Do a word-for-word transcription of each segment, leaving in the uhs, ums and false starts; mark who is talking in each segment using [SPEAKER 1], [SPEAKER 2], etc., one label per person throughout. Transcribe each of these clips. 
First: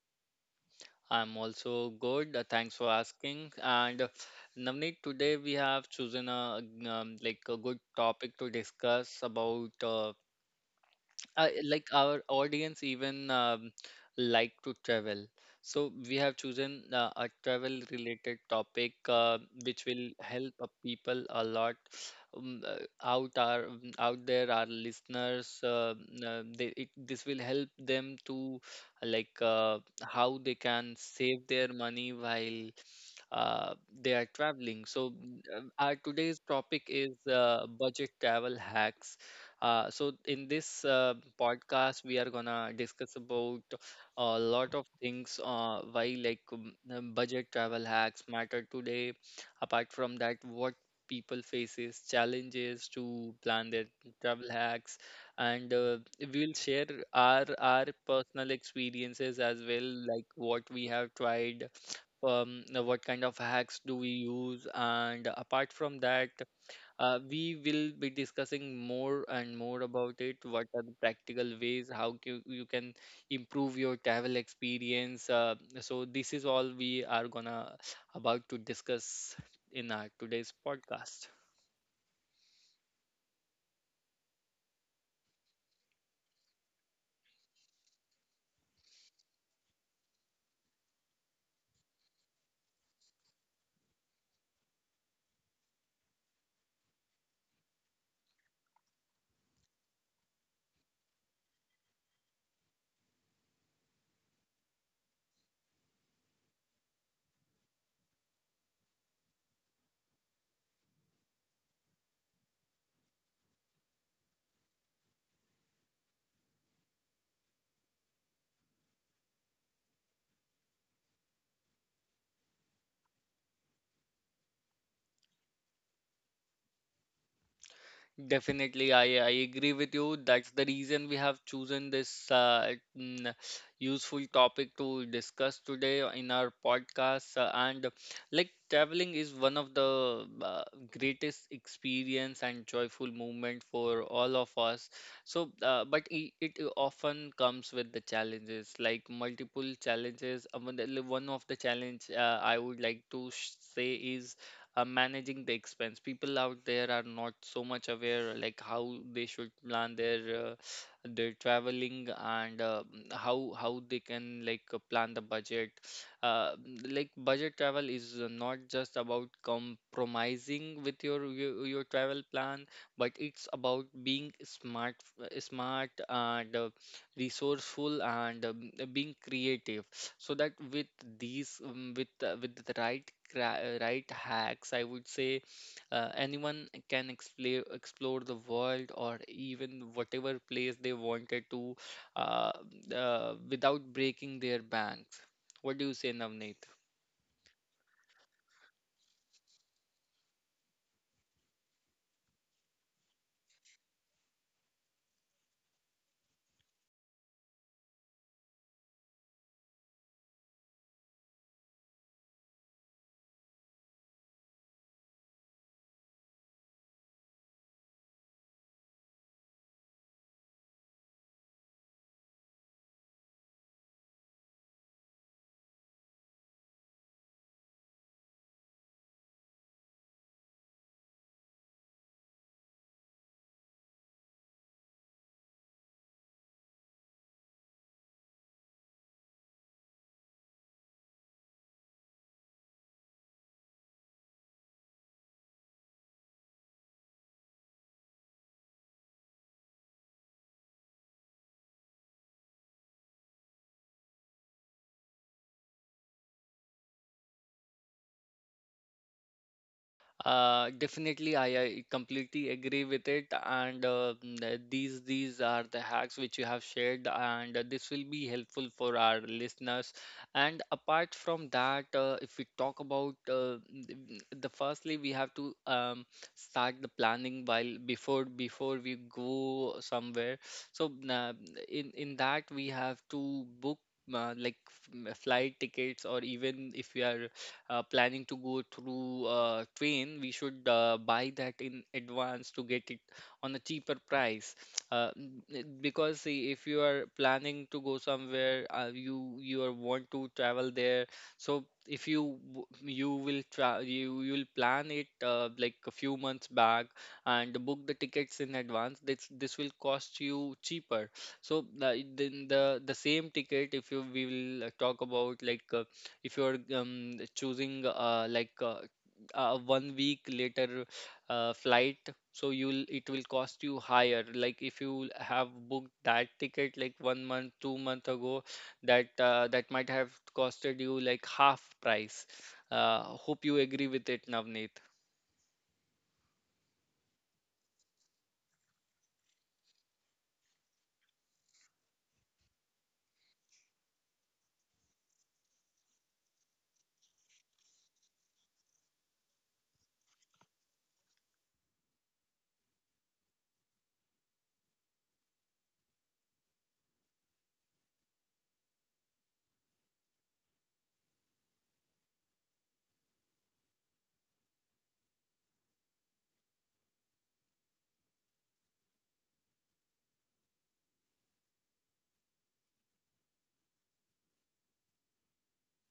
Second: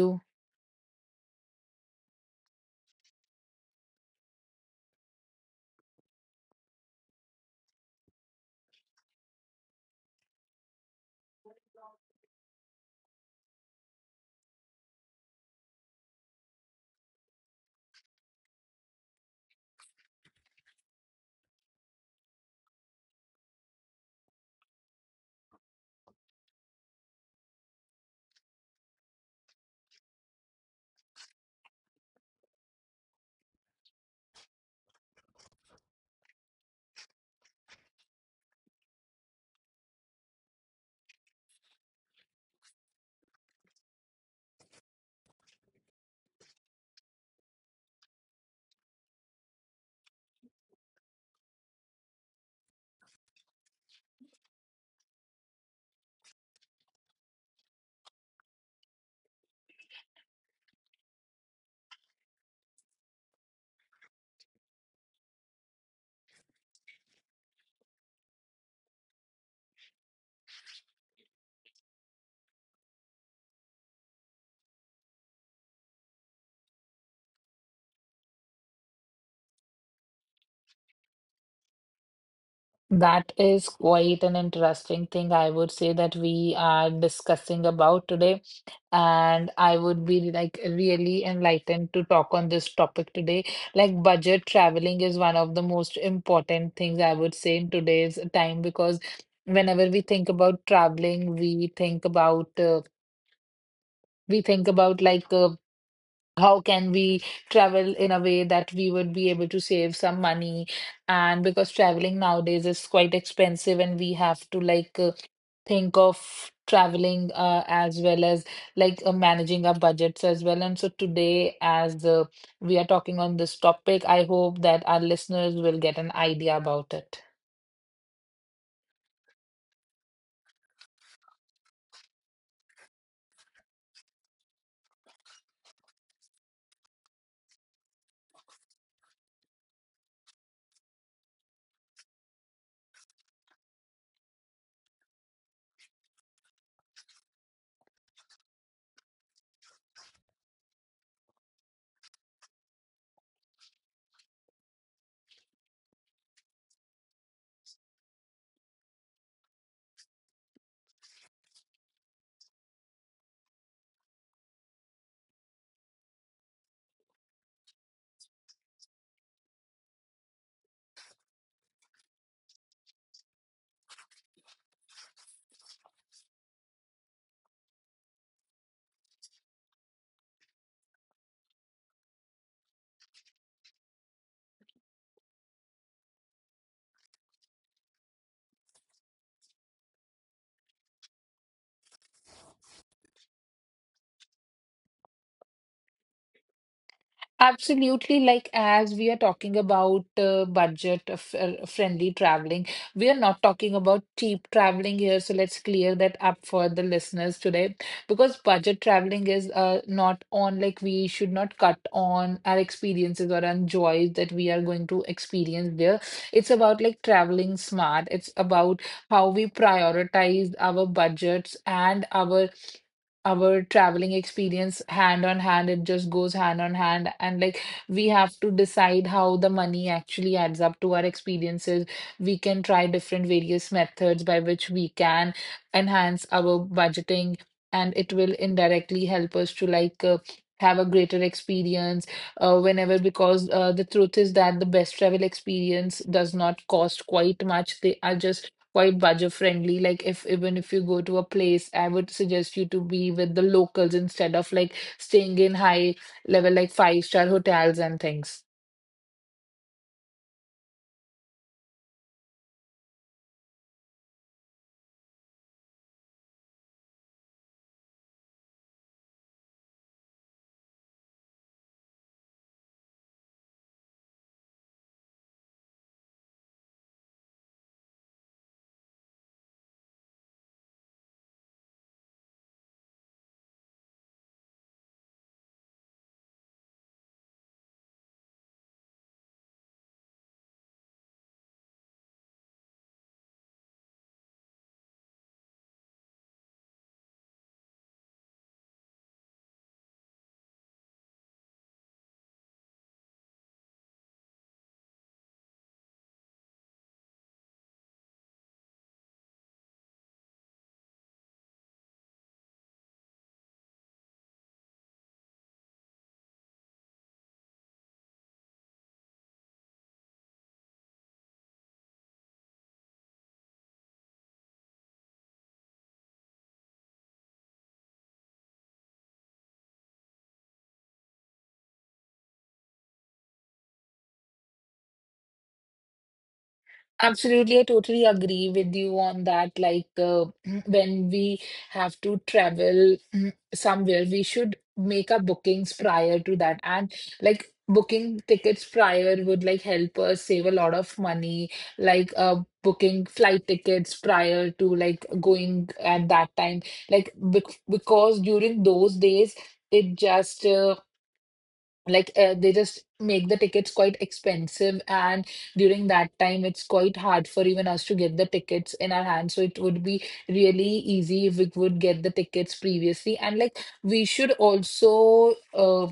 [SPEAKER 1] you?
[SPEAKER 2] I'm also good. uh, thanks for asking. And uh, Navneet, today we have chosen a um, like a good topic to discuss about uh, uh, like our audience even um, like to travel, so we have chosen uh, a travel related topic, uh, which will help uh, people a lot um, uh, out our um, out there our listeners, uh, uh, they, it, this will help them to uh, like uh, how they can save their money while uh, they are traveling. So mm, uh, our today's topic is uh, budget travel hacks. Uh, so in this uh, podcast, we are gonna discuss about a lot of things. Uh, why, like, um, uh, budget travel hacks matter today. Apart from that, what people faces challenges to plan their travel hacks, and uh, we'll share our our personal experiences as well, like what we have tried. Um, uh, what kind of hacks do we use? And apart from that, uh, we will be discussing more and more about it. What are the practical ways? How can, you can improve your travel experience? Uh, so this is all we are gonna about to discuss in our today's podcast.
[SPEAKER 1] That is quite an interesting thing I would say that we are discussing about today. And I would be like really enlightened to talk on this topic today. Like budget traveling is one of the most important things I would say in today's time because whenever we think about traveling, we think about uh, we think about like uh, how can we travel in a way that we would be able to save some money. And because traveling nowadays is quite expensive and we have to like uh, think of traveling uh, as well as like uh, managing our budgets as well. And so today, as uh, we are talking on this topic, I hope that our listeners will get an idea about it.
[SPEAKER 2] Definitely, I, I agree with you. That's the reason we have chosen this uh, mm, useful topic to discuss today in our podcast. Uh, and like traveling is one of the uh, greatest experience and joyful moment for all of us. So, uh, but it, it often comes with the challenges, like multiple challenges. Uh, One the- one of the challenge, uh, I would like to sh- say, is uh, managing the expense. People out there are not so much aware like how they should plan their uh, their traveling and uh, mm, how how they can, like, uh, plan the budget. Uh, mm, like budget travel is uh, not just about compromising with your your, your travel plan, but it's about being smart, uh, smart and uh, resourceful, and um, being creative, so that with these, um, with uh, with the right cra- uh, right hacks, I would say, uh, anyone can explore explore the world, or even whatever place they wanted to, uh, uh, without breaking their banks. What do you say, Navneet?
[SPEAKER 1] Absolutely, like as we are talking about uh, budget of, uh, friendly traveling, we are not talking about cheap traveling here. So let's clear that up for the listeners today, because budget traveling is uh, not on, like, we should not cut on our experiences or our joys that we are going to experience there. It's about like traveling smart, it's about how we prioritize our budgets and our our traveling experience hand on hand. It just goes hand on hand. And like, we have to decide how the money actually adds up to our experiences. We can try different various methods by which we can enhance our budgeting, and it will indirectly help us to like uh, have a greater experience uh, whenever, because uh, the truth is that the best travel experience does not cost quite much, they are just quite budget friendly. Like if even if you go to a place, I would suggest you to be with the locals instead of like staying in high level like five star hotels and things.
[SPEAKER 2] Uh, definitely, I, I completely agree with it, and uh, mm, these these are the hacks which you have shared, and uh, this will be helpful for our listeners. And apart from that, uh, if we talk about, uh, mm, the firstly, we have to um, start the planning while before before we go somewhere. So uh, in in that we have to book. Uh, like f- m- flight tickets, or even if you are uh, planning to go through uh, train, we should uh, buy that in advance to get it on a cheaper price. Uh, n- n- because, see, if you are planning to go somewhere, uh, you you are want to travel there, so if you w- you will tra you you'll plan it, uh, like a few months back, and book the tickets in advance, this this will cost you cheaper. So the, then the the same ticket, if you we will, uh, talk about, like, uh, if you're um, choosing, uh, like uh, a one week later uh, flight, so you'll it will cost you higher. Like, if you have booked that ticket like one month two month ago, that uh, that might have costed you like half price. Uh, hope you agree with it, Navneet.
[SPEAKER 1] Absolutely, I totally agree with you on that. Like, uh, when we have to travel, mm, somewhere, we should make our bookings prior to that. And like, booking tickets prior would like help us save a lot of money. Like, uh, booking flight tickets prior to like going at that time. Like, bec because during those days, it just uh, like uh, they just make the tickets quite expensive. And during that time it's quite hard for even us to get the tickets in our hands, so it would be really easy if we would get the tickets previously. And like, we should also uh,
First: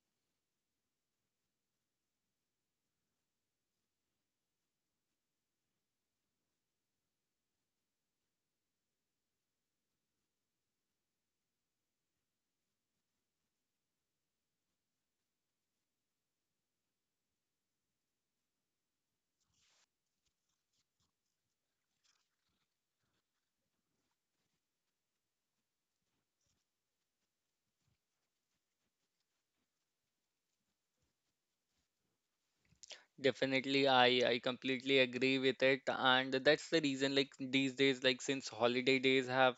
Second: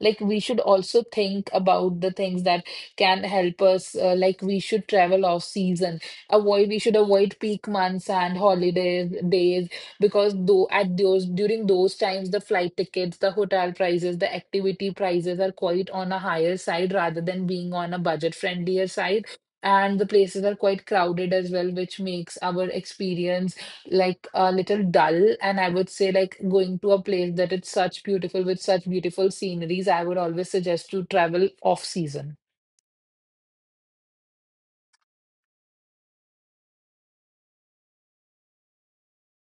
[SPEAKER 1] like, we should also think about the things that can help us uh, like, we should travel off season. Avoid We should avoid peak months and holidays days, because though at those during those times, the flight tickets, the hotel prices, the activity prices are quite on a higher side rather than being on a budget friendlier side. And the places are quite crowded as well, which makes our experience like a little dull. And I would say, like, going to a place that it's such beautiful with such beautiful sceneries, I would always suggest to travel off season.
[SPEAKER 2] Definitely, I I completely agree with it, and that's the reason. Like these days, like since holiday days have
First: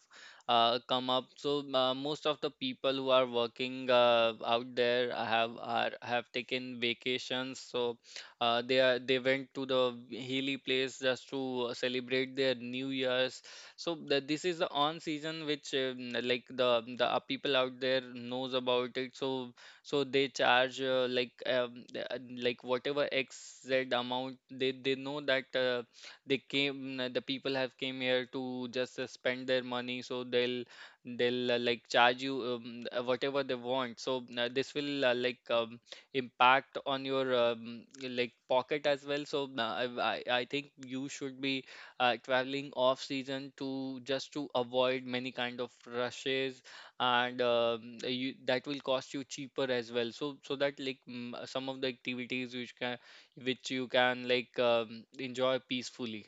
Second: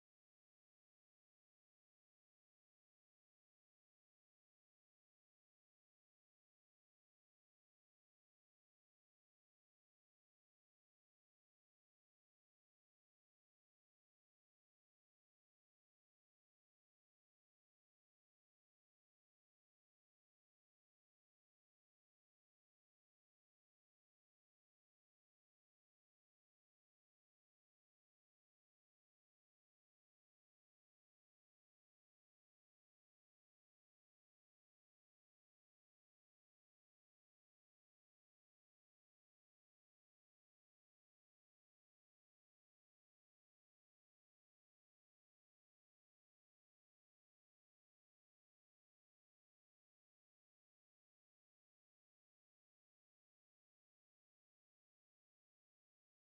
[SPEAKER 2] uh, come up, so uh, most of the people who are working uh, out there have are have taken vacations. So uh, they are they went to the hilly place just to celebrate their New Year's. So the, this is the on season, which um, like the the uh, people out there knows about it. So so they charge, uh, like, um, the- uh, like, whatever xz amount, they they know that uh, they came mm, uh, the people have came here to just uh, spend their money, so they'll they'll uh, like charge you um, uh, whatever they want. So uh, this will uh, like um, impact on your um, like pocket as well. So uh, I, I I think you should be uh, traveling off season, to just to avoid many kind of rushes, and um, uh, you, that will cost you cheaper as well. So so that, like, mm, uh, some of the activities which can which you can, like, um, enjoy peacefully.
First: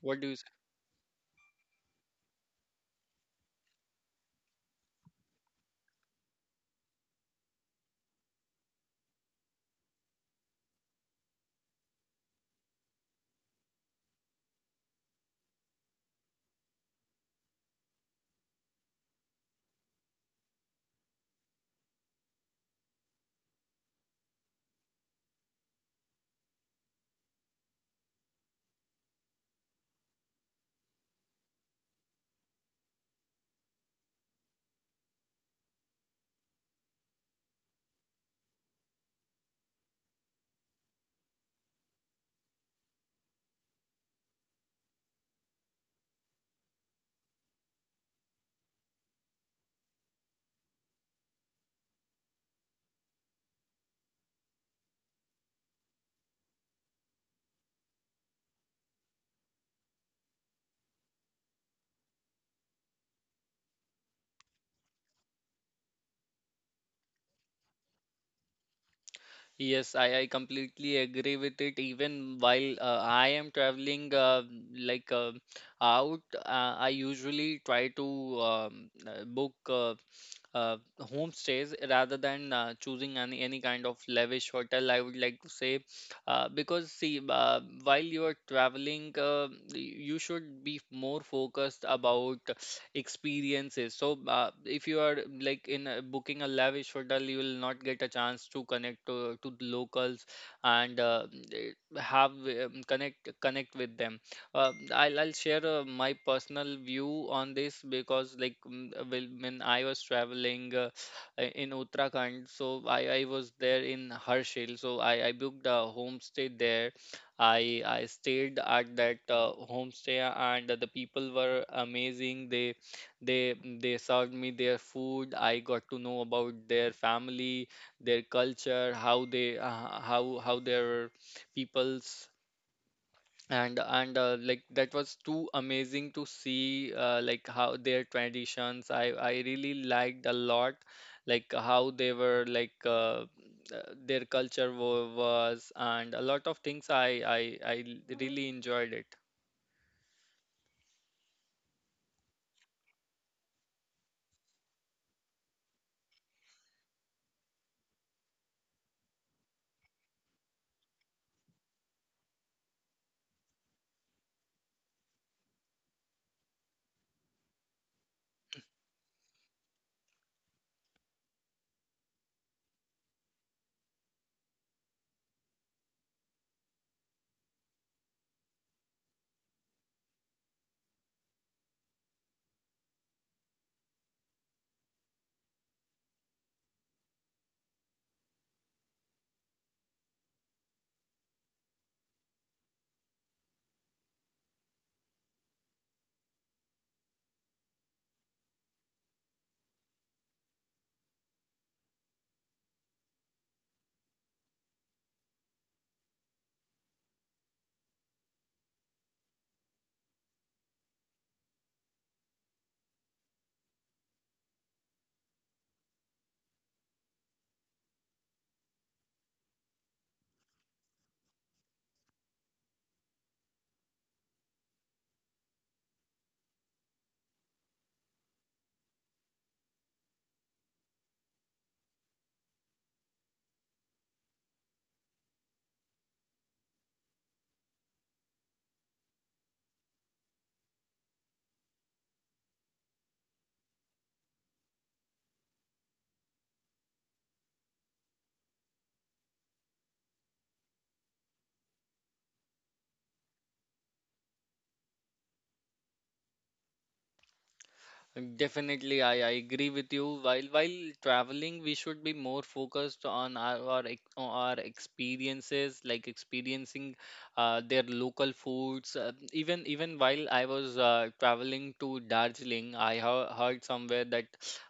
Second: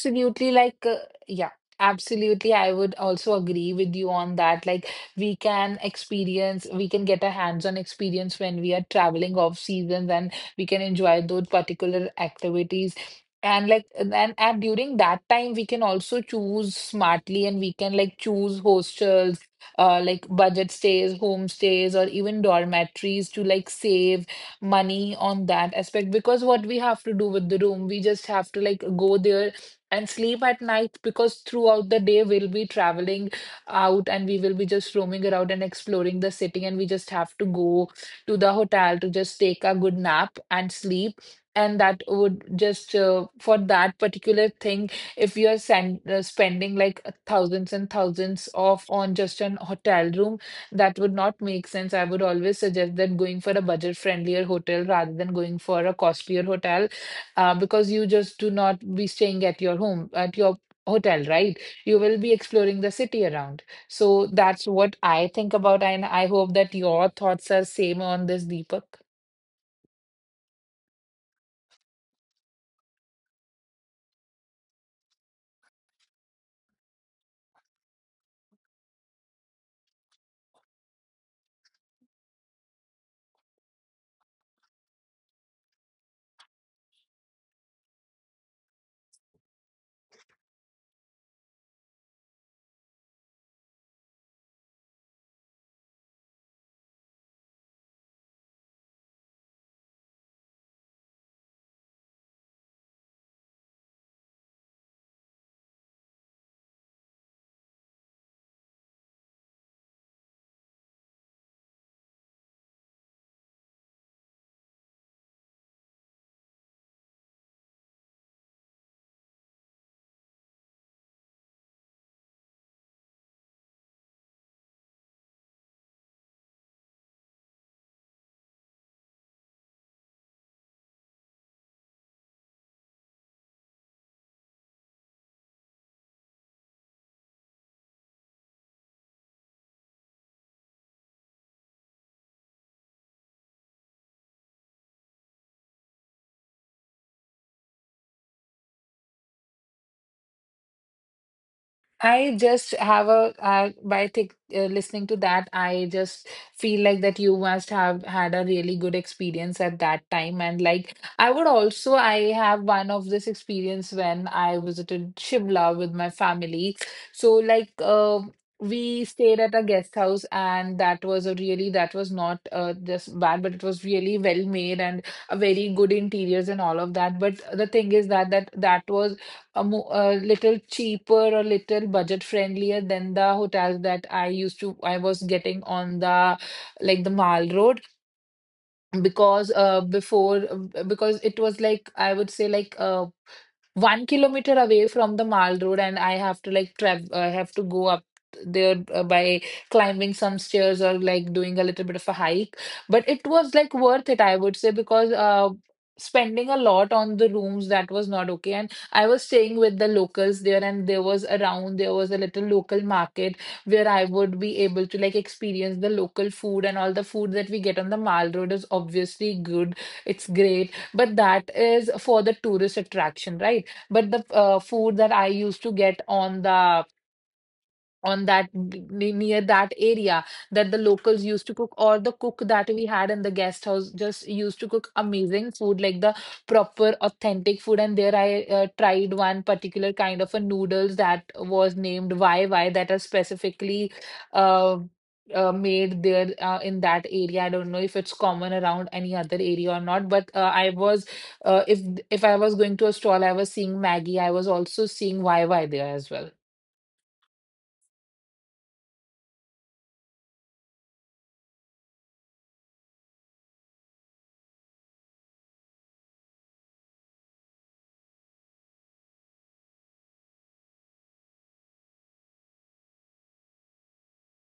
[SPEAKER 2] What do you say?
[SPEAKER 1] like, uh, yeah, absolutely. I would also agree with you on that. Like, we can experience, we can get a hands-on experience when we are traveling off seasons, and we can enjoy those particular activities. And like, and, and and during that time, we can also choose smartly and we can like choose hostels, uh, like budget stays, homestays, or even dormitories to like save money on that aspect. Because what we have to do with the room, we just have to like go there and sleep at night, because throughout the day we'll be traveling out and we will be just roaming around and exploring the city, and we just have to go to the hotel to just take a good nap and sleep. And that would just uh, for that particular thing, if you are sen- uh, spending like thousands and thousands of on just an hotel room, that would not make sense. I would always suggest that going for a budget friendlier hotel rather than going for a costlier hotel, uh, because you just do not be staying at your home at your hotel, right? You will be exploring the city around. So that's what I think about, and I hope that your thoughts are same on this, Deepak.
[SPEAKER 2] Yes, I, I completely agree with it. Even while uh, I am traveling, uh, like uh, out, uh, I usually try to um, uh, book uh, uh, homestays rather than uh, choosing any any kind of lavish hotel, I would like to say. Uh, because, see, uh, while you're traveling, uh, you should be more focused about experiences. So, uh, if you are like, in a, booking a lavish hotel, you will not get a chance to connect to, to the locals and uh, eh, have, um, connect, connect with them. Uh, I'll I'll share uh, my personal view on this, because, like, mm, well, when I was traveling uh, uh, in Uttarakhand. So I, I was there in Harshil. So I, I booked a homestay there. I I stayed at that uh, homestay, and the people were amazing. They they they served me their food. I got to know about their family, their culture, how they, uh, how how their peoples, and and uh, like that was too amazing to see uh, like how their traditions, i i really liked a lot, like how they were like, uh, uh, their culture wa- was, and a lot of things i i i l- really enjoyed it.
[SPEAKER 1] I just have a uh, by think, uh, listening to that, I just feel like that you must have had a really good experience at that time. And like, I would also, I have one of this experience when I visited Shimla with my family. So like, uh, we stayed at a guest house, and that was a really that was not uh, just bad, but it was really well made and a very good interiors and all of that. But the thing is that that that was a mo a little cheaper, a little budget friendlier than the hotels that I used to I was getting on the like the Mall Road. Because uh before uh, because it was like, I would say, like uh one kilometer away from the Mall Road, and I have to like travel. I have to go up there uh, by climbing some stairs or like doing a little bit of a hike. But it was like worth it, I would say, because uh, spending a lot on the rooms, that was not okay. And I was staying with the locals there, and there was around there was a little local market where I would be able to like experience the local food. And all the food that we get on the Mall Road is obviously good. It's great, but that is for the tourist attraction, right? But the uh, food that I used to get on the on that ne- near that area, that the locals used to cook, or the cook that we had in the guest house, just used to cook amazing food, like the proper authentic food. And there I uh, tried one particular kind of a noodles that was named yy, that are specifically uh, uh, made there uh, in that area. I don't know if it's common around any other area or not, but uh, I was uh, if if I was going to a stall, I was seeing maggie, I was also seeing yy there as well.
[SPEAKER 2] Definitely, I, I agree with you. While while traveling, we should be more focused on our our, ex- on our experiences, like experiencing uh, their local foods. Uh, even even while I was uh, traveling to Darjeeling, I hea- heard somewhere that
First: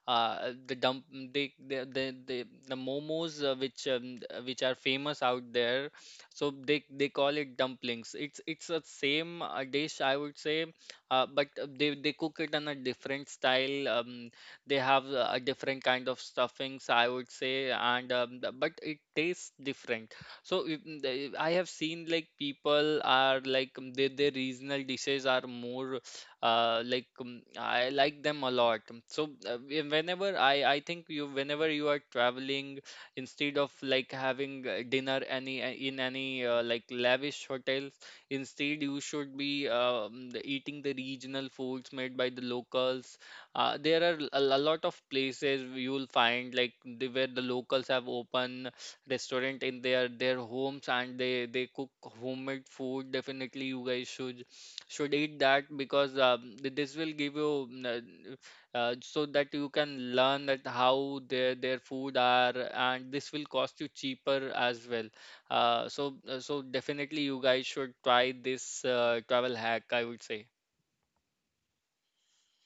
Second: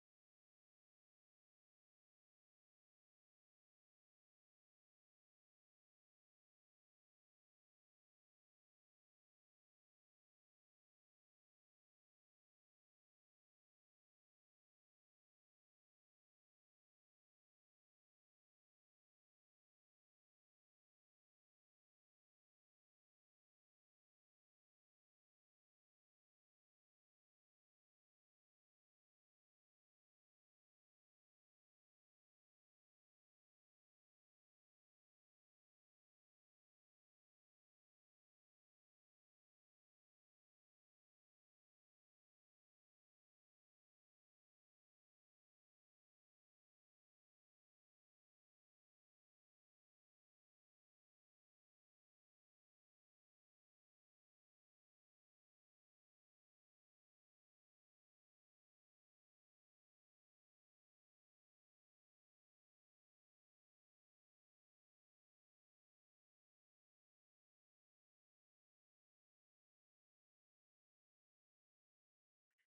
[SPEAKER 2] uh, the dump they, the the the the momos, uh, which um, uh, which are famous out there, so they they call it dumplings. It's it's a same uh, dish, I would say. Uh, but uh, they they cook it in a different style. Um, they have uh, a different kind of stuffings, I would say, and um, th- but it tastes different. So if- mm, the- I have seen, like, people are, like, um, their their regional dishes are more, uh, like, um, I like them a lot. So uh, whe- whenever I I think you whenever you are traveling, instead of like having uh, dinner any uh, in any uh, like lavish hotel. Instead, you should be um, the- eating the regional foods made by the locals. Uh, there are a, a lot of places you will find, like, the, where the locals have open restaurant in their their homes, and they they cook homemade food. Definitely, you guys should should eat that, because um, th- this will give you, mm, uh, uh, so that you can learn that how their their food are, and this will cost you cheaper as well. Uh, so uh, so, definitely, you guys should try this uh, travel hack, I would say.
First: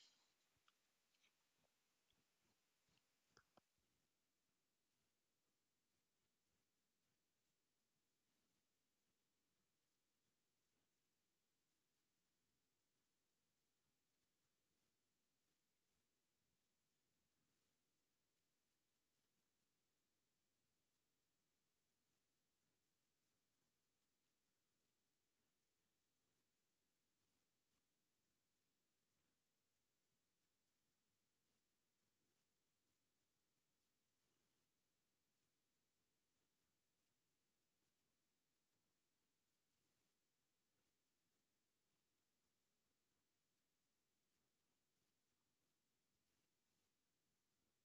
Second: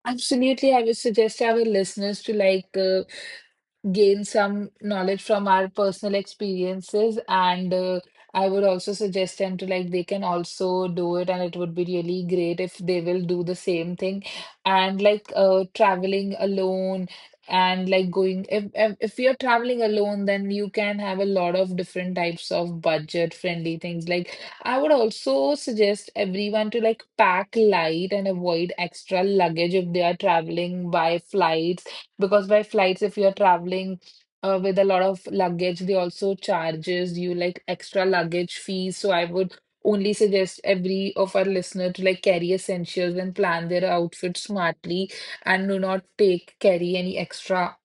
[SPEAKER 1] Absolutely, I would suggest our listeners to like uh, gain some knowledge from our personal experiences. And uh, I would also suggest them to like they can also do it, and it would be really great if they will do the same thing. And like, uh traveling alone. And like, going, if if, if you're traveling alone, then you can have a lot of different types of budget friendly things. Like, I would also suggest everyone to like pack light and avoid extra luggage if they are traveling by flight, because by flights if you're traveling uh, with a lot of luggage, they also charges you like extra luggage fees. So I would only suggest every of our listener to like carry essentials and plan their outfit smartly, and do not take carry any extra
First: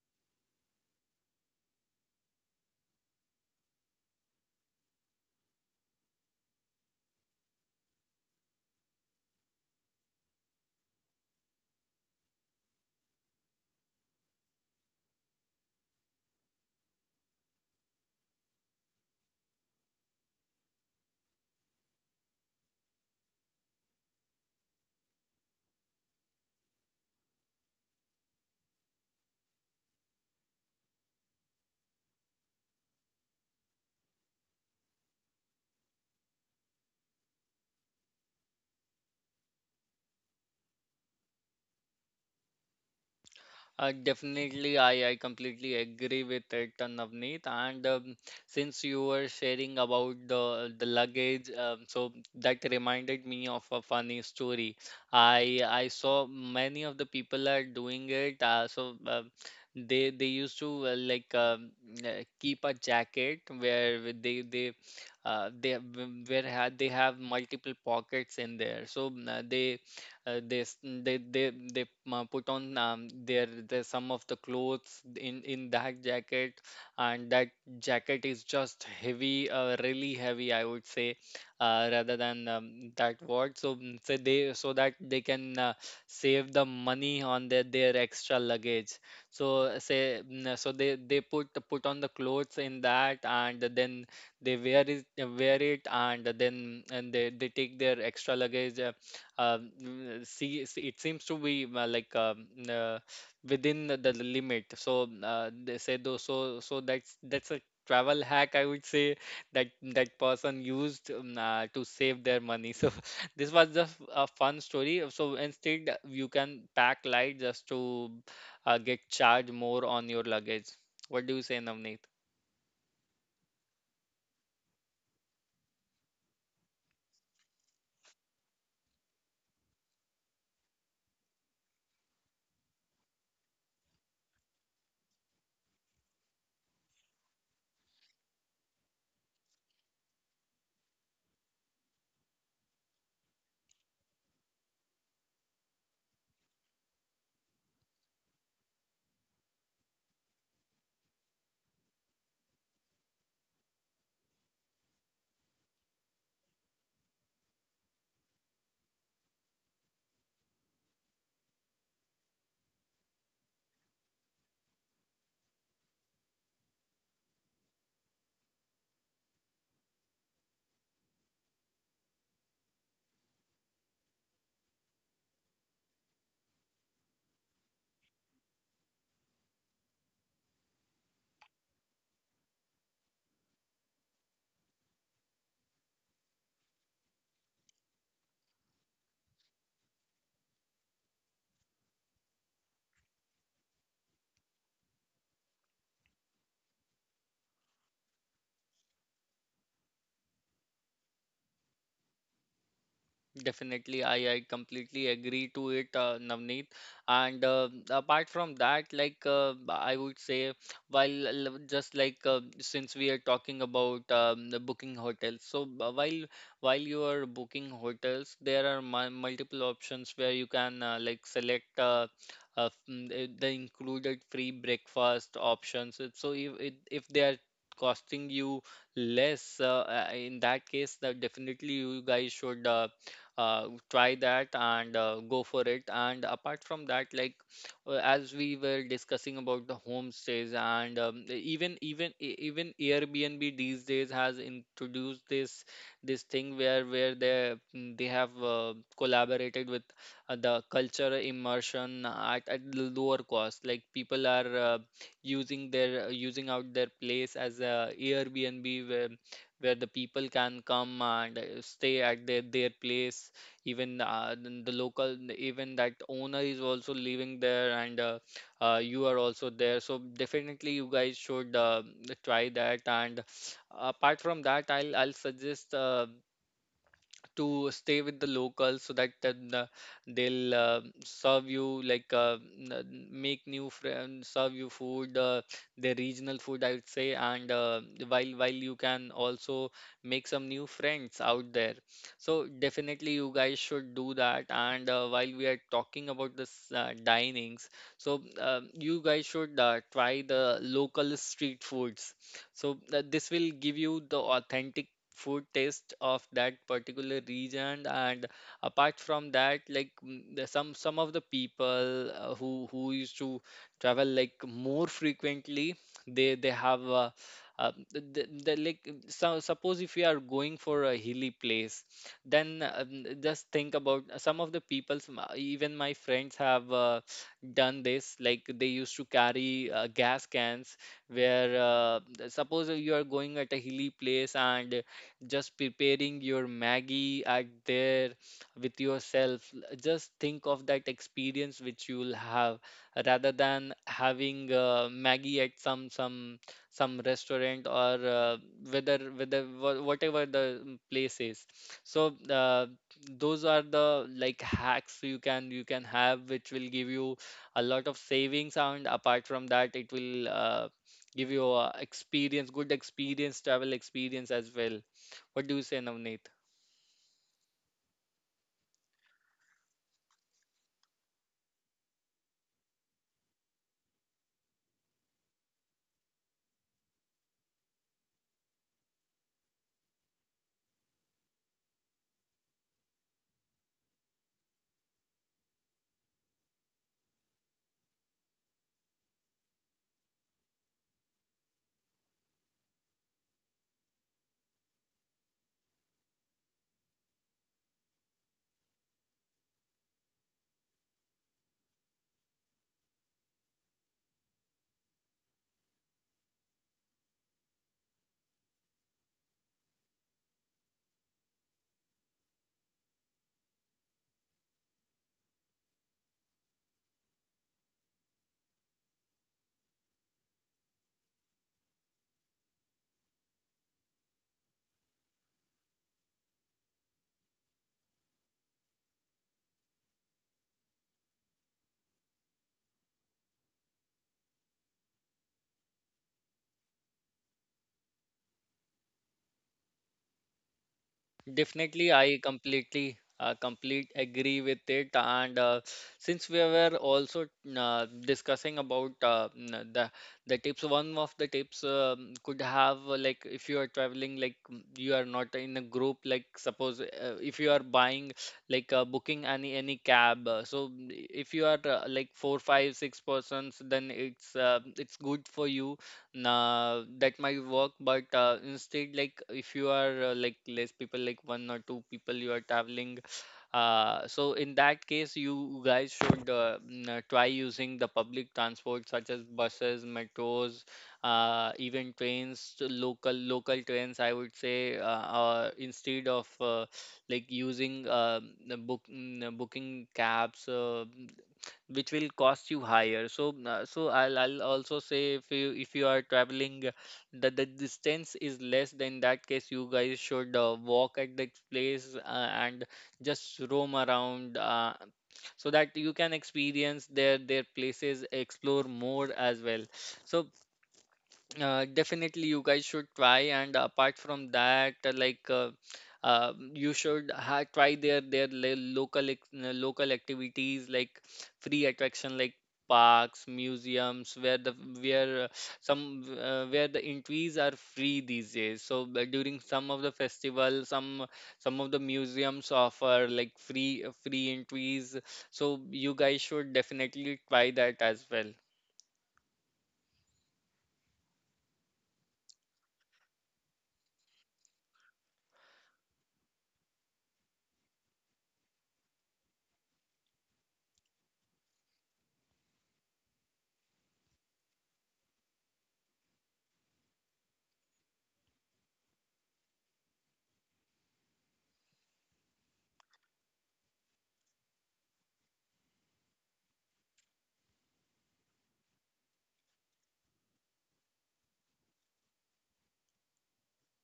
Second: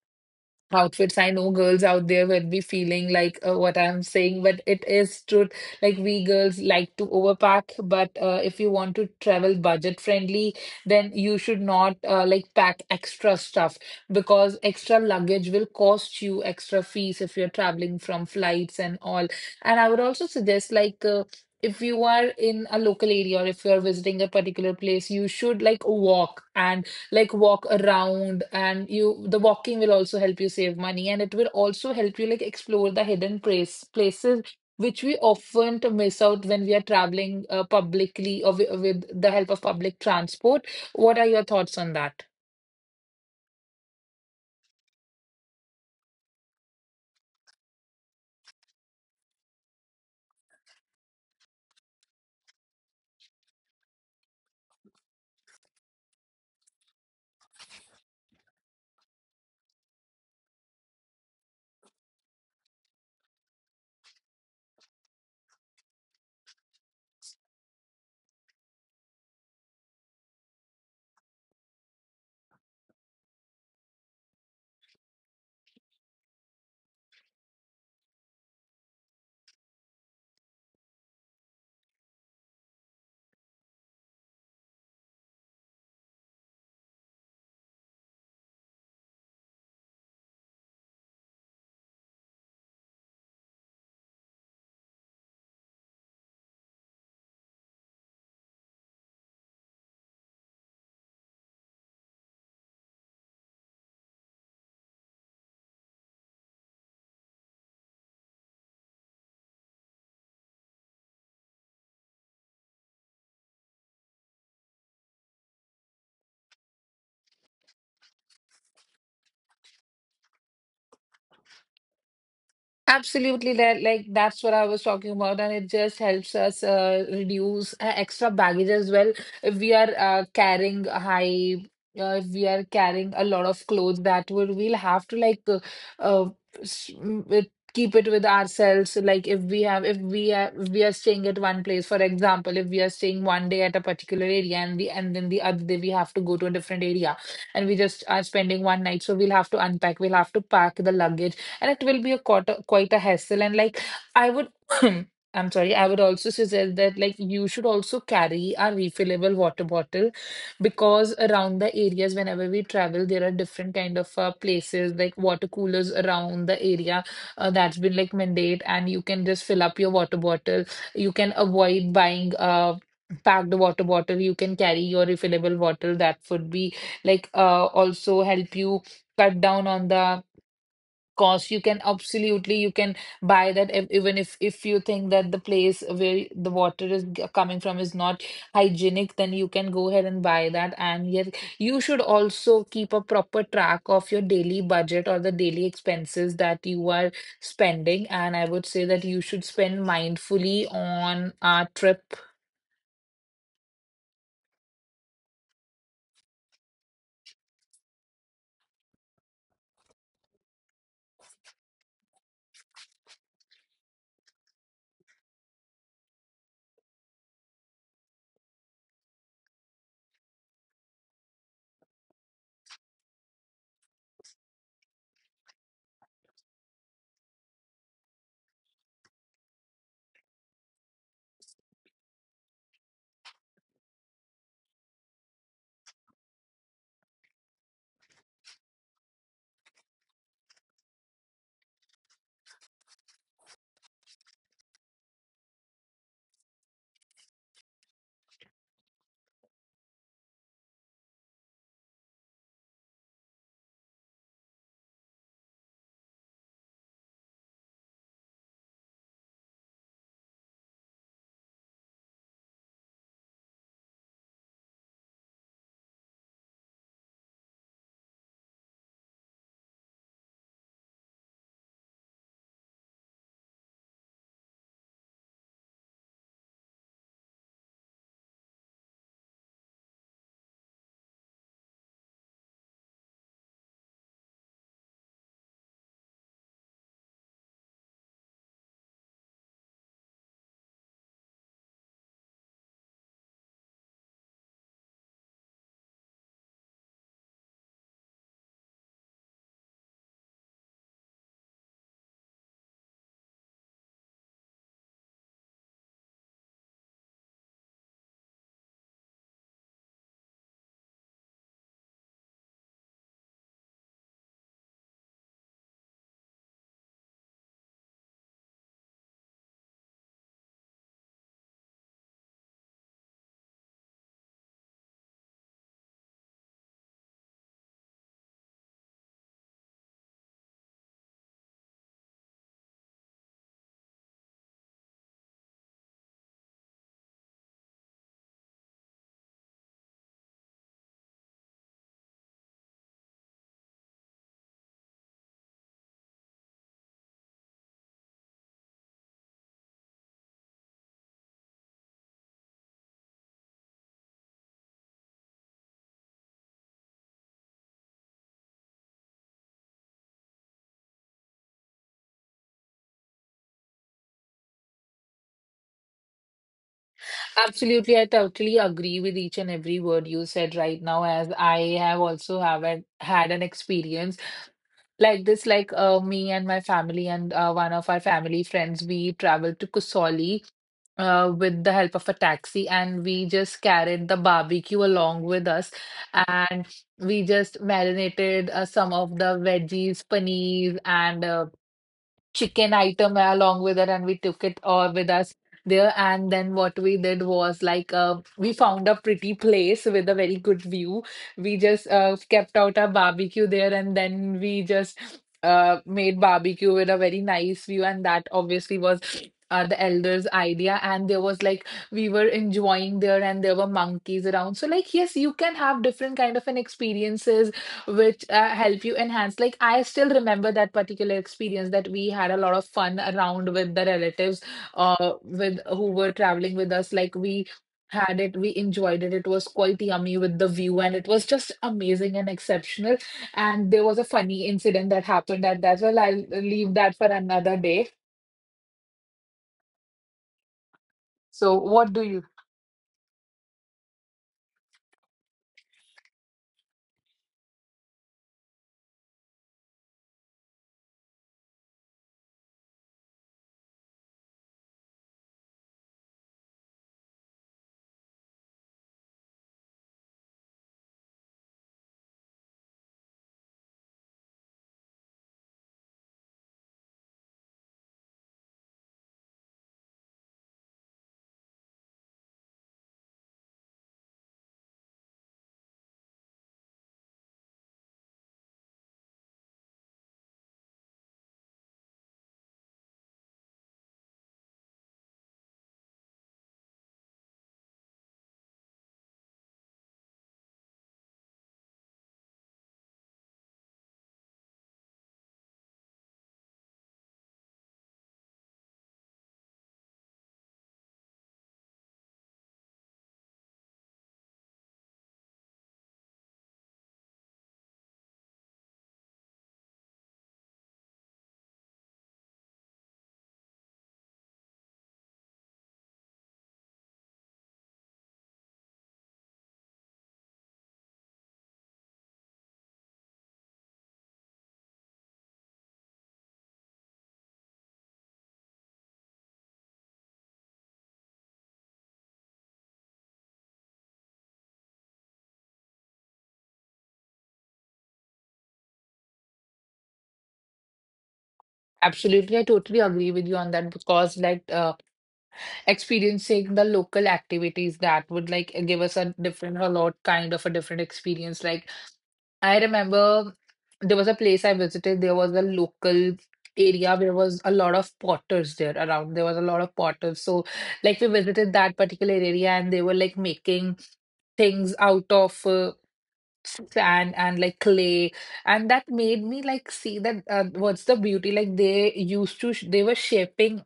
[SPEAKER 1] outfits. I know girls out there will be feeling like uh, what I'm saying, but it is true. Like we girls like to overpack, but uh, if you want to travel budget friendly, then you should not uh, like pack extra stuff, because extra luggage will cost you extra fees if you're traveling from flights and all. And I would also suggest, like, uh, if you are in a local area or if you are visiting a particular place, you should like walk and like walk around. And you the walking will also help you save money, and it will also help you like explore the hidden place places which we often to miss out when we are traveling uh, publicly, or wi- with the help of public transport. What are your thoughts on that?
[SPEAKER 2] Uh, definitely, I, I completely agree with it, uh, Navneet. And um, since you were sharing about the the luggage, um, so that reminded me of a funny story. I I saw many of the people are doing it. Uh, so uh, they they used to, uh, like um, uh, keep a jacket, where with they they uh, they have- where had they have multiple pockets in there. So uh, they uh, they s- they they they uh, put on um, their, their some of the clothes in in that jacket, and that jacket is just heavy, uh, really heavy, I would say, uh, rather than, um, that what so mm, so they, so that they can uh, save the money on their their extra luggage. So uh, say mm, so they they put put on the clothes in that, and then they wear it wear it, and then and they, they take their extra luggage. uh, um, mm, see, see, it seems to be, uh, like, um, uh, within the, the limit, so uh, they say though so so that's that's a travel hack, I would say, that that person used, um, uh, to save their money. So this was just a fun story, so instead you can pack light, just to uh, get charged more on your luggage. What do you say, Navneet?
[SPEAKER 1] Absolutely, that like that's what I was talking about, and it just helps us uh, reduce uh, extra baggage as well. If we are uh, carrying a high, uh, if we are carrying a lot of clothes, that would we'll have to like uh, uh, s- m- it- keep it with ourselves. Like if we have, if we are, if we are staying at one place, for example, if we are staying one day at a particular area, and we and then the other day we have to go to a different area, and we just are spending one night, so we'll have to unpack, we'll have to pack the luggage, and it will be a quite a, quite a hassle. And like I would I'm sorry I would also suggest that like you should also carry a refillable water bottle, because around the areas whenever we travel there are different kind of uh, places like water coolers around the area, uh, that's been like mandate and you can just fill up your water bottle. You can avoid buying uh packed water bottle. You can carry your refillable bottle. That would be like uh also help you cut down on the cost. You can absolutely, you can buy that ev- even if if you think that the place where the water is g- coming from is not hygienic, then you can go ahead and buy that. And yet you should also keep a proper track of your daily budget or the daily expenses that you are spending. And I would say that you should spend mindfully on a trip.
[SPEAKER 2] Definitely, I, I completely agree to it, uh, Navneet. And uh, apart from that, like uh, I would say, while l- just like uh, since we are talking about um, the booking hotels, so uh, while while you are booking hotels, there are mu multiple options where you can uh, like select uh, uh, mm, the the included free breakfast options. If- So if if if they are costing you less, uh, uh, in that case, that definitely you guys should. Uh, uh, try that and uh, go for it. And apart from that, like uh, as we were discussing about the homestays, and um, even even e- even Airbnb these days has introduced this this thing where where they mm, they have uh, collaborated with uh, the culture immersion at, at l- lower cost. Like people are uh, using their, using out their place as a Airbnb where the people can come and uh, stay at their, their place, even uh, then the local, even that owner is also living there, and uh, uh, you are also there. So definitely you guys should uh, try that. And apart from that, i'll i'll suggest uh, to stay with the locals, so that then, uh, they'll uh, serve you, like uh, n- n- make new friends, serve you food, uh, their regional food, I would say. And uh, while while you can also make some new friends out there. So definitely you guys should do that. And uh, while we are talking about this uh, dinings, so uh, you guys should uh, try the local street foods. so uh, this will give you the authentic food taste of that particular region. And apart from that, like mm, the- some some of the people uh, who who used to travel like more frequently, they they have uh, uh, the, the, like so suppose if you are going for a hilly place, then um, just think about some of the people, even my friends have uh, done this, like they used to carry uh, gas cans, where uh, suppose you are going at a hilly place and just preparing your Maggie at there with yourself. Just think of that experience which you'll have, rather than having uh, Maggie at some some some restaurant, or uh, whether whether wha- whatever the mm, place is. So uh, those are the like hacks you can you can have, which will give you a lot of savings. And apart from that, it will uh, give you a experience, good experience, travel experience as well. What do you say, Navneet?
[SPEAKER 1] Absolutely, I totally agree with each and every word you said right now, as I have also have an- had an experience like this, like uh, me and my family and uh, one of our family friends, we traveled to Kusoli uh, with the help of a taxi, and we just carried the barbecue along with us. And we just marinated uh, some of the veggies, paneer and uh, chicken item along with it, and we took it all with us there. And then what we did was like uh, we found a pretty place with a very good view. We just uh, kept out our barbecue there, and then we just uh, made barbecue with a very nice view. And that obviously was uh, the elders idea. And there was like we were enjoying there, and there were monkeys around. So like yes, you can have different kind of an experiences which uh, help you enhance. Like I still remember that particular experience, that we had a lot of fun around with the relatives, uh, with who were traveling with us. Like we had it, we enjoyed it. It was quite yummy with the view, and it was just amazing and exceptional. And there was a funny incident that happened at that. Well, I'll leave that for another day. So,
[SPEAKER 2] Definitely,
[SPEAKER 1] what do
[SPEAKER 2] I
[SPEAKER 1] you?
[SPEAKER 2] completely uh, complete agree with it. And uh, since we were also uh, discussing about uh, n- the the tips, one of the tips um, could have, uh, like if you are traveling, like m- you are not in a group. Like suppose uh, if you are buying, like uh, booking any any cab. uh, So mm, if you are uh, like four, five, six persons, then it's uh, it's good for you, nah, that might work. But uh, instead, like if you are uh, like less people, like one or two people, you are traveling. Uh, so in that case, you guys should uh, mm, uh, try using the public transport, such as buses, metros, uh, even trains, to local local trains, I would say, uh, or instead of uh, like using uh, book mm, uh, booking cabs, Uh, which will cost you higher. So, uh, so I'll, I'll also say, if you if you are traveling, uh, the the distance is less. Then that case, you guys should uh, walk at the place, uh, and just roam around. Uh, so that you can experience their their places, explore more as well. so uh, definitely, you guys should try. And apart from that, uh, like uh, uh, you should ha try their their lo- local ex- uh, local activities, like free attraction, like parks, museums, where the where uh, some uh, where the entries are free these days. So uh, during some of the festival, some some of the museums offer like free free entries. So you guys should definitely try that as well.
[SPEAKER 1] Absolutely, I totally agree with you on that because, like, uh, experiencing the local activities, that would like give us a different a lot kind of a different experience. Like I remember there was a place I visited, there was a local area where was a lot of potters there around, there was a lot of potters. So like we visited that particular area, and they were like making things out of uh, sand and like clay. And that made me like see that uh, what's the beauty, like they used to sh- they were shaping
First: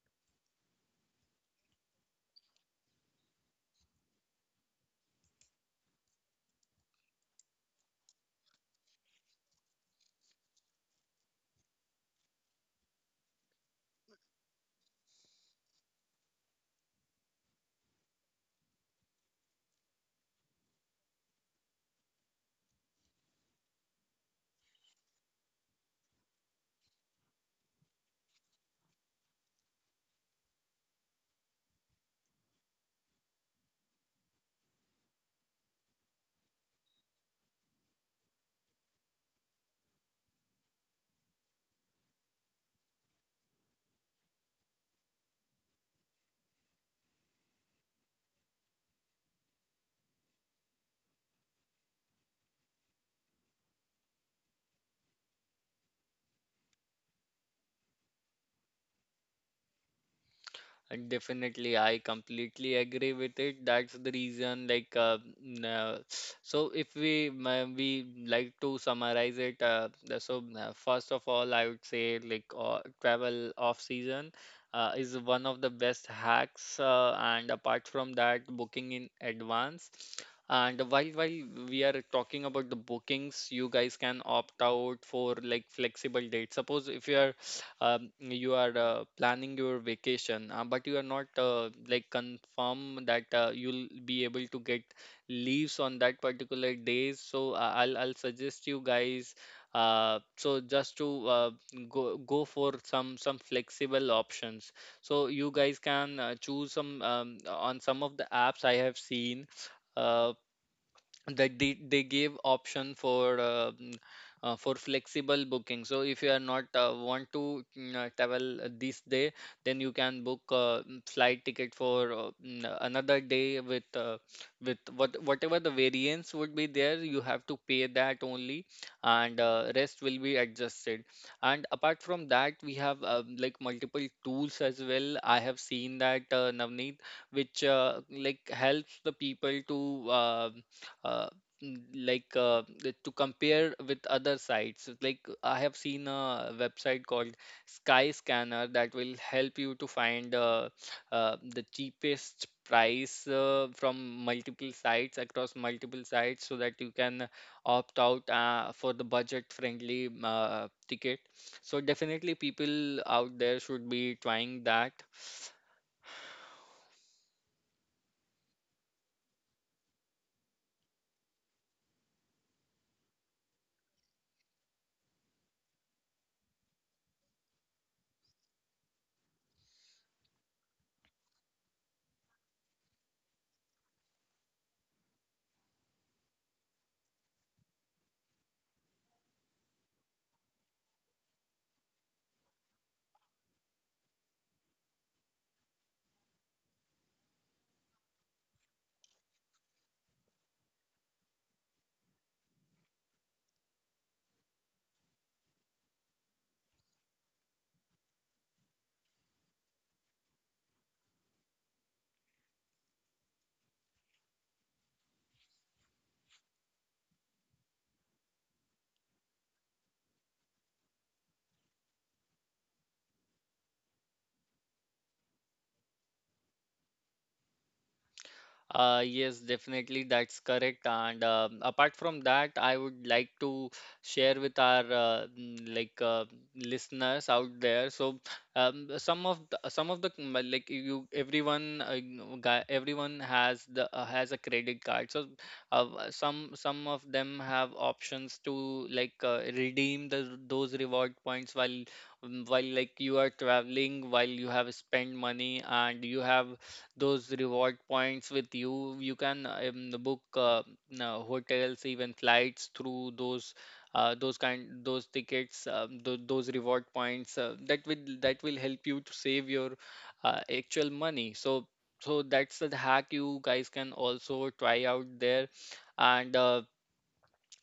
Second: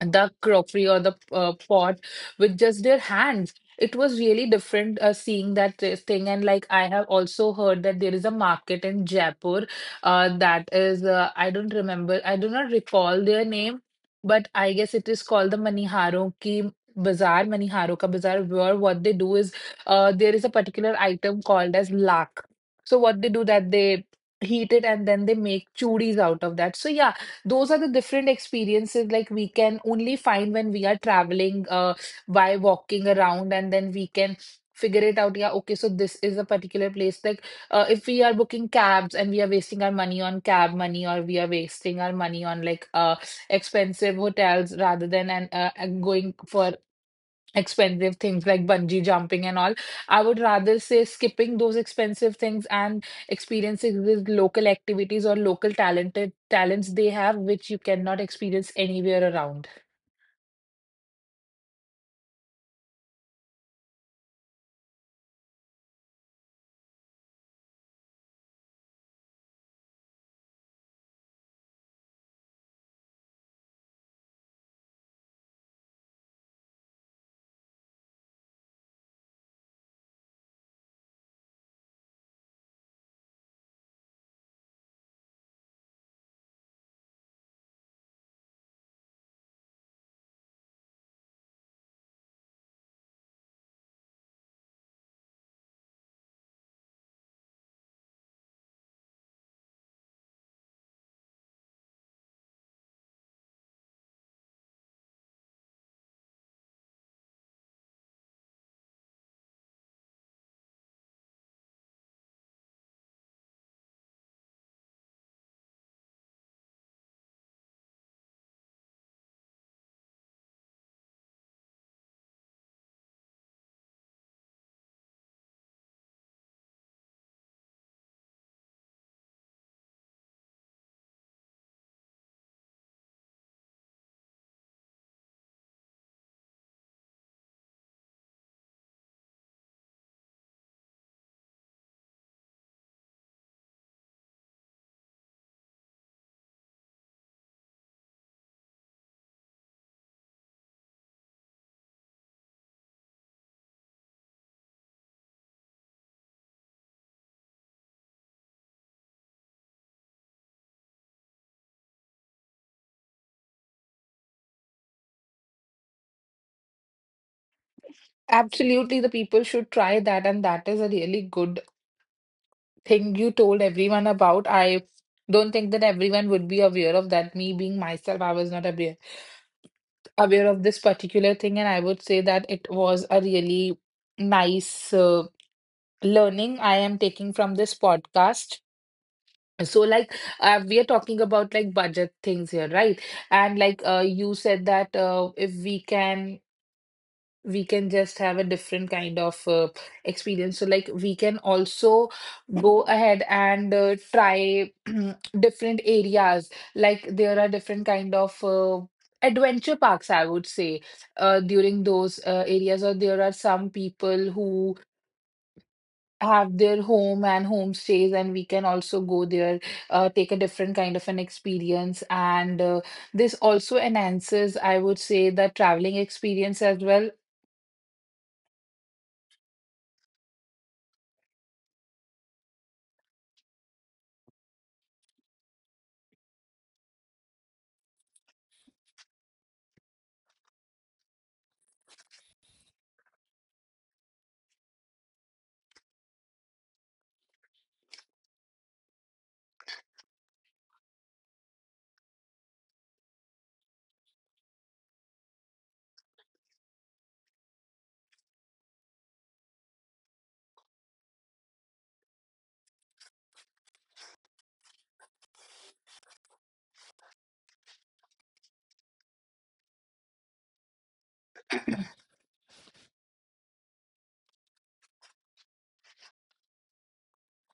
[SPEAKER 1] the crockery or the uh, pot with just their hands. It was really different uh, seeing that uh, thing. And like I have also heard that there is a market in Jaipur uh, that is, uh, I don't remember, I do not recall their name, but I guess it is called the Maniharon ki Bazaar, Maniharo ka Bazaar, where what they do is uh, there is a particular item called as lak. So what they do that they heat it and then they make chudis out of that. So yeah, those are the different experiences like we can only find when we are traveling uh, by walking around, and then we can figure it out. Yeah, okay, so this is a particular place. Like uh, if we are booking cabs and we are wasting our money on cab money, or we are wasting our money on like uh expensive hotels, rather than and uh, and going for expensive things like bungee jumping and all. I would rather say skipping those expensive things and experiencing these local activities or local talented talents they have, which you cannot experience anywhere around.
[SPEAKER 2] And Definitely, I completely agree with it. That's the reason, like, uh, n- uh, so if we ma- we like to summarize it, uh, the- so uh, first of all, I would say, like uh, travel off season uh, is one of the best hacks. Uh, and apart from that, booking in advance. And while while we are talking about the bookings, you guys can opt out for like flexible dates. Suppose if you are um, you are uh, planning your vacation, uh, but you are not uh, like confirm that uh, you'll be able to get leaves on that particular days. So uh, I'll I'll suggest you guys. Uh, so just to uh, go go for some some flexible options. So you guys can uh, choose some, um, on some of the apps I have seen, Uh, that they, they gave option for uh, mm, uh, for flexible booking. So if you are not uh, want to mm, uh, travel uh, this day, then you can book uh, mm, flight ticket for uh, mm, uh, another day with uh, with what whatever the variance would be there, you have to pay that only, and uh, rest will be adjusted. And apart from that, we have uh, like multiple tools as well, I have seen that, uh, Navneet, which uh, like helps the people to uh, uh, n- like uh, the- to compare with other sites. Like I have seen a website called Sky Scanner that will help you to find uh, uh, the cheapest price uh, from multiple sites, across multiple sites, so that you can opt out uh, for the budget friendly uh, ticket. So definitely people out there should be trying that.
[SPEAKER 1] Absolutely, the people should try that, and that is a really good thing you told everyone about. I don't think that everyone would be aware of that. Me being myself, I was not aware aware of this particular thing. And I would say that it was a really nice. Uh, learning I am taking from this podcast. So, like, uh, we are talking about like budget things here, right? And like, uh, you said that uh, if we can, we can just have a different kind of uh, experience. So, like, we can also go ahead and uh, try different areas. Like, there are different kind of uh, adventure parks, I would say, uh, during those uh, areas, or there are some people who have their home and homestays, and we can also go there, uh, take a different kind of an experience. And uh, this also enhances, I would say, the traveling experience as well.
[SPEAKER 2] Uh, yes, definitely, that's correct. And um apart from that, I would like to share with our uh, mm, like uh, listeners out there. So, um, some of the, some of the mm, uh, like you everyone uh, you guy- everyone has the, uh, has a credit card. So, uh, uh, some some of them have options to like uh, redeem the, those reward points. While mm, while like you are traveling, while you have spent money, and you have those reward points with you, you can um, book uh, n- uh, hotels, even flights through those uh, those kind those tickets, um, th- those reward points. Uh, that will that will help you to save your uh, actual money. So so that's the hack you guys can also try out there. And. Uh,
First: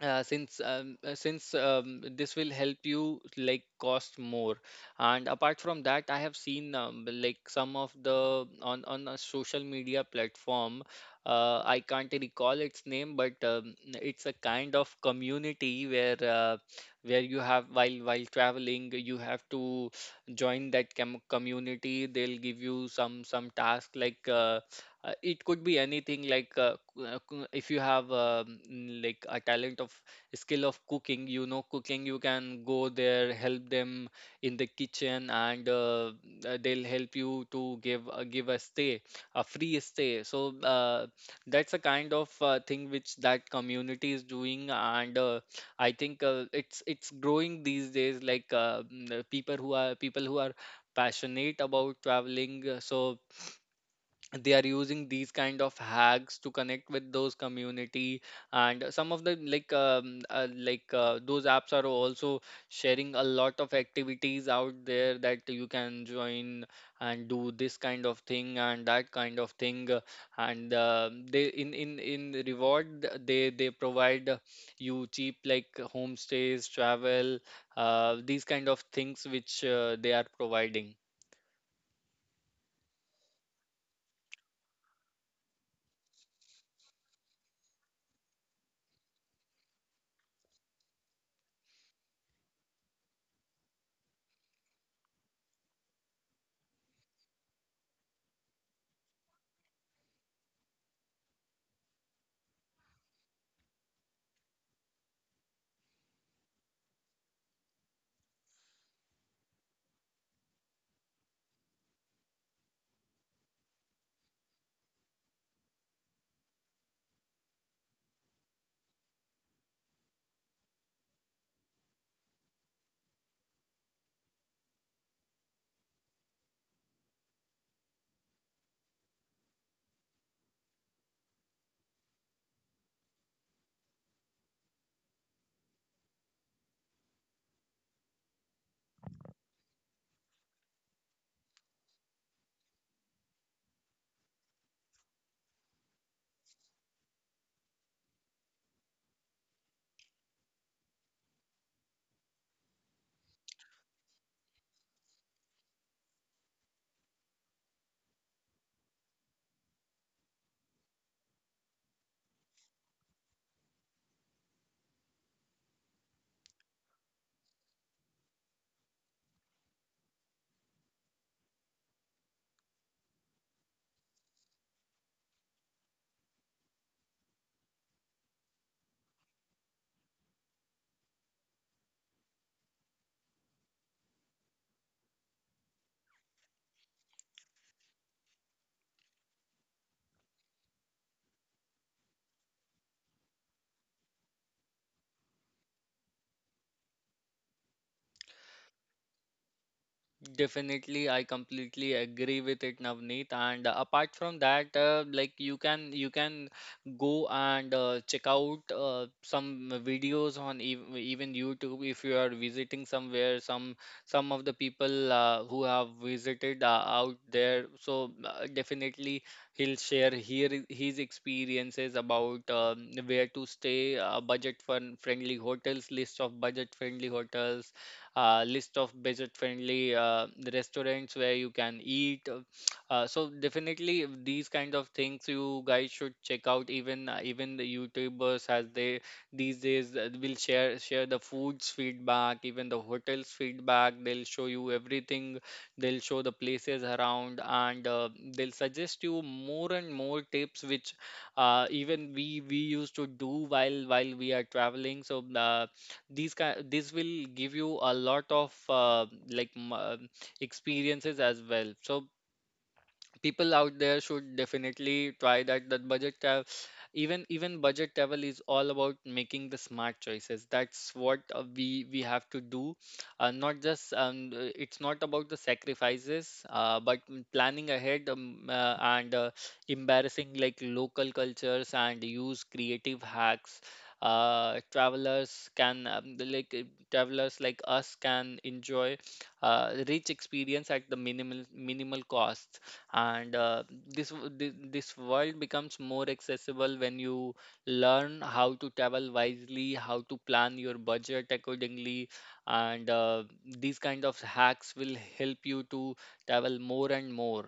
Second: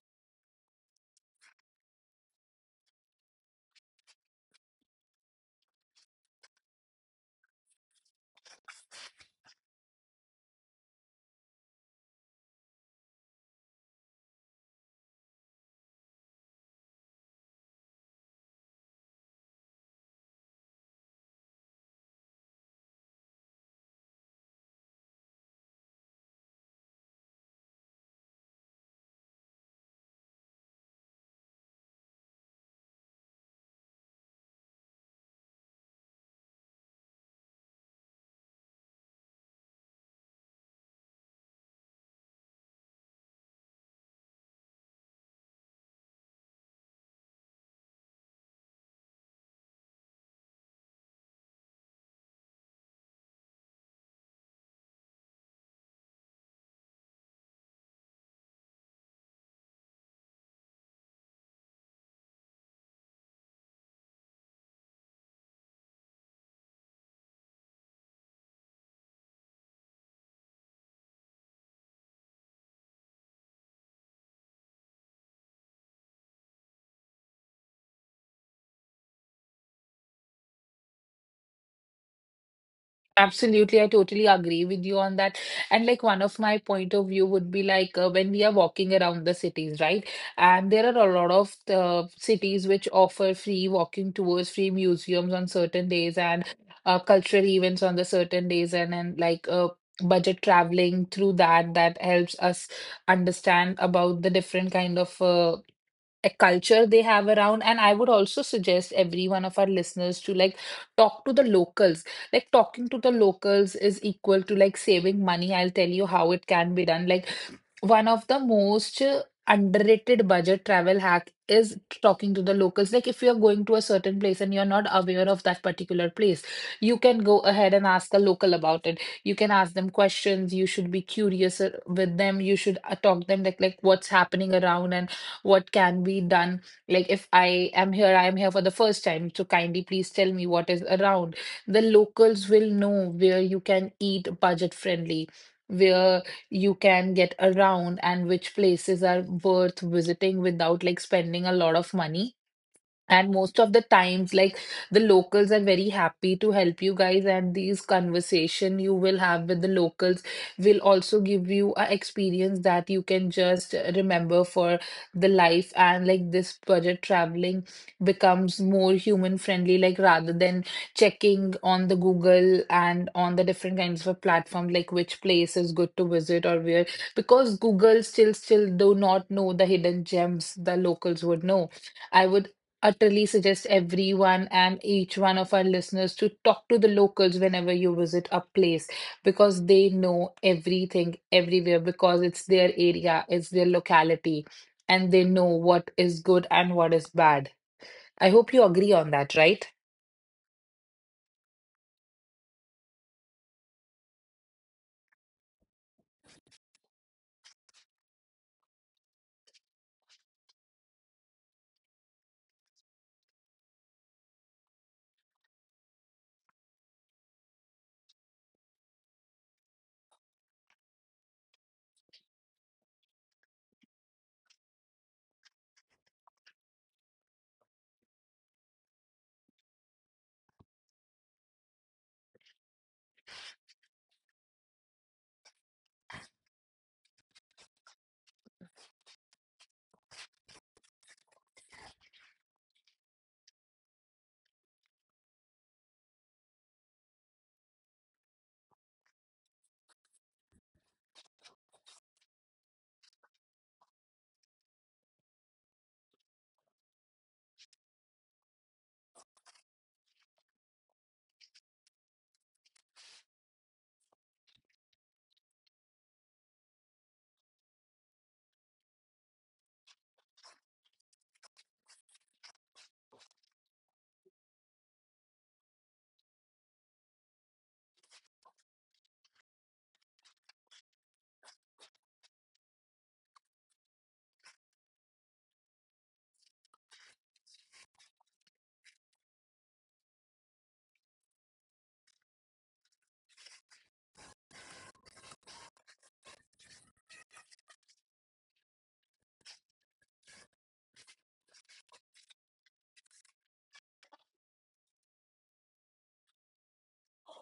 [SPEAKER 2] uh, since um, uh, since um, This will help you like cost more. And apart from that, I have seen, um, like some of the, on on a social media platform, uh, I can't recall its name, but um, it's a kind of community where uh, where you have, while while traveling, you have to join that com- community. They'll give you some some task, like uh, uh, it could be anything, like uh, c- uh, c- if you have um, mm, like a talent of, skill of cooking, you know cooking, you can go there, help them in the kitchen, and uh, uh, they'll help you to give uh, give a stay, a free stay. So uh, that's a kind of uh, thing which that community is doing. And uh, I think uh, it's it's growing these days, like uh, mm, uh, people who are people who are passionate about traveling. Uh, so they are using these kind of hacks to connect with those community. And some of the, like um, uh, like uh, those apps are also sharing a lot of activities out there that you can join and do this kind of thing and that kind of thing. Uh, and uh, They in in in reward, they they provide you cheap, like homestays, travel, uh, these kind of things which uh, they are providing.
[SPEAKER 1] Absolutely, I totally agree with you on that. And like one of my point of view would be like uh, when we are walking around the cities, right? And there are a lot of uh, cities which offer free walking tours, free museums on certain days, and uh, cultural events on the certain days, and and like uh, budget traveling through that that helps us understand about the different kind of uh, a culture they have around. And I would also suggest every one of our listeners to like talk to the locals. Like talking to the locals is equal to like saving money. I'll tell you how it can be done. Like one of the most uh, underrated budget travel hack is talking to the locals. Like if you're going to a certain place and you're not aware of that particular place, you can go ahead and ask a local about it. You can ask them questions. You should be curious uh, with them. You should uh, talk them like like what's happening around and what can be done. Like if I am here, I am here for the first time. So kindly please tell me what is around. The locals will know where you can eat budget friendly. Where you can get around and which places are worth visiting without like spending a lot of money. And most of the times, like the locals are very happy to help you guys, and these conversation you will have with the locals will also give you a experience that you can just remember for the life. And like this budget traveling becomes more human friendly, like rather than checking on the Google and on the different kinds of platform, like which place is good to visit or where, because Google still still do not know the hidden gems the locals would know. I would utterly suggest everyone and each one of our listeners to talk to the locals whenever you visit a place, because they know everything everywhere, because it's their area, it's their locality, and they know what is good and what is bad. I hope you agree on that, right?
[SPEAKER 2] Definitely, I completely agree with it, Navneet. And uh, apart from that, uh, like you can you can go and uh, check out uh, some videos on ev even YouTube if you are visiting somewhere. Some some of the people uh, who have visited uh, out there. So uh, definitely he'll share here i- his experiences about um, where to stay, uh, budget fun friendly hotels, list of budget friendly hotels, uh, list of budget friendly uh, restaurants where you can eat uh, uh, So definitely these kind of things you guys should check out. Even uh, even the youtubers, as they these days uh, will share share the foods feedback, even the hotels feedback, they'll show you everything, they'll show the places around, and uh, they'll suggest you more and more tips which uh, even we we used to do while while we are traveling. So uh, these kind, this will give you a lot of uh, like m- uh, experiences as well. So people out there should definitely try that, that budget travel. Even even budget travel is all about making the smart choices. That's what uh, we we have to do. Uh, not just um, uh, it's not about the sacrifices, uh, but m- planning ahead, um, uh, and uh, embarrassing like local cultures and use creative hacks. uh, travelers can um, the, like uh, Travelers like us can enjoy uh, rich experience at the minimal minimal cost. And uh, this w- thi- This world becomes more accessible when you learn how to travel wisely, how to plan your budget accordingly. And uh, These kind of hacks will help you to travel more and more.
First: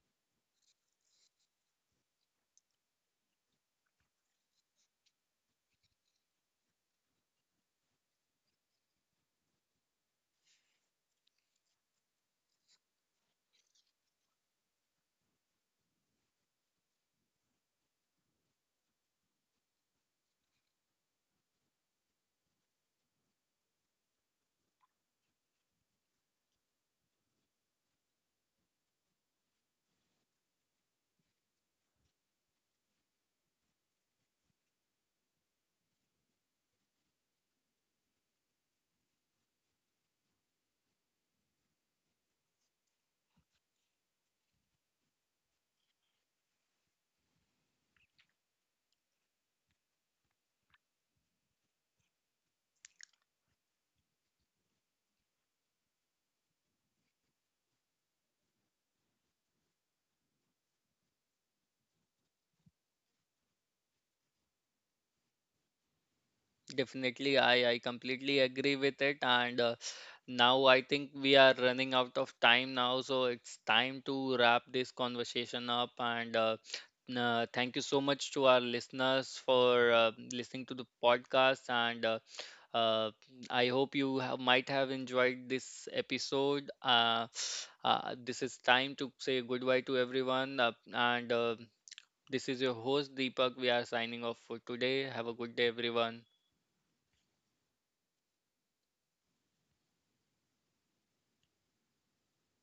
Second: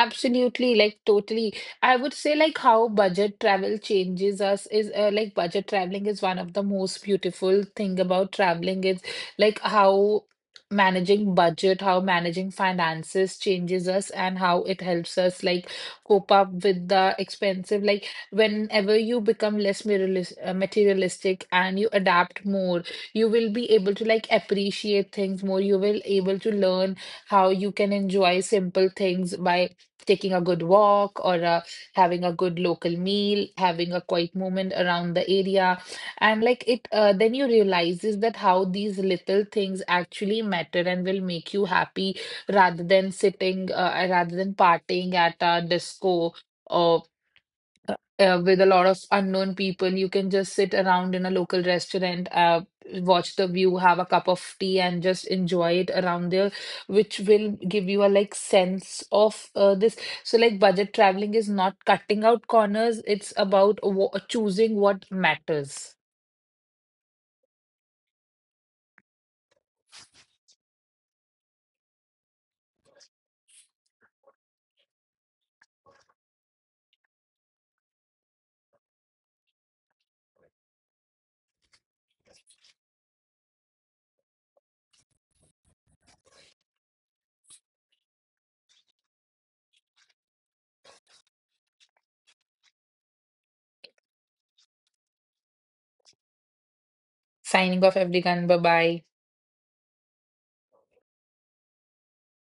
[SPEAKER 1] Absolutely, like totally. I would say like how budget travel changes us is uh, like budget traveling is one of the most beautiful thing about traveling is like how managing budget, how managing finances changes us and how it helps us like cope up with the expensive, like whenever you become less materialis- uh, materialistic and you adapt more, you will be able to like appreciate things more. You will able to learn how you can enjoy simple things by taking a good walk, or uh, having a good local meal, having a quiet moment around the area. And like it uh, then you realizes that how these little things actually matter and will make you happy, rather than sitting uh, rather than partying at a disco, or uh, uh, with a lot of unknown people. You can just sit around in a local restaurant, uh, watch the view, have a cup of tea, and just enjoy it around there, which will give you a like sense of uh, this. So, like, budget traveling is not cutting out corners, it's about wa- choosing what matters.
[SPEAKER 2] Definitely, I, I completely agree with it. And uh, now I think we are running out of time now, so it's time to wrap this conversation up. And uh, n- uh, thank you so much to our listeners for uh, listening to the podcast. And uh, uh, I hope you have, might have enjoyed this episode. Uh, uh, this is time to say goodbye to everyone. Uh, and uh, this is your host, Deepak. We are signing off for today. Have a good day, everyone.
[SPEAKER 1] Signing off, everyone. Bye bye.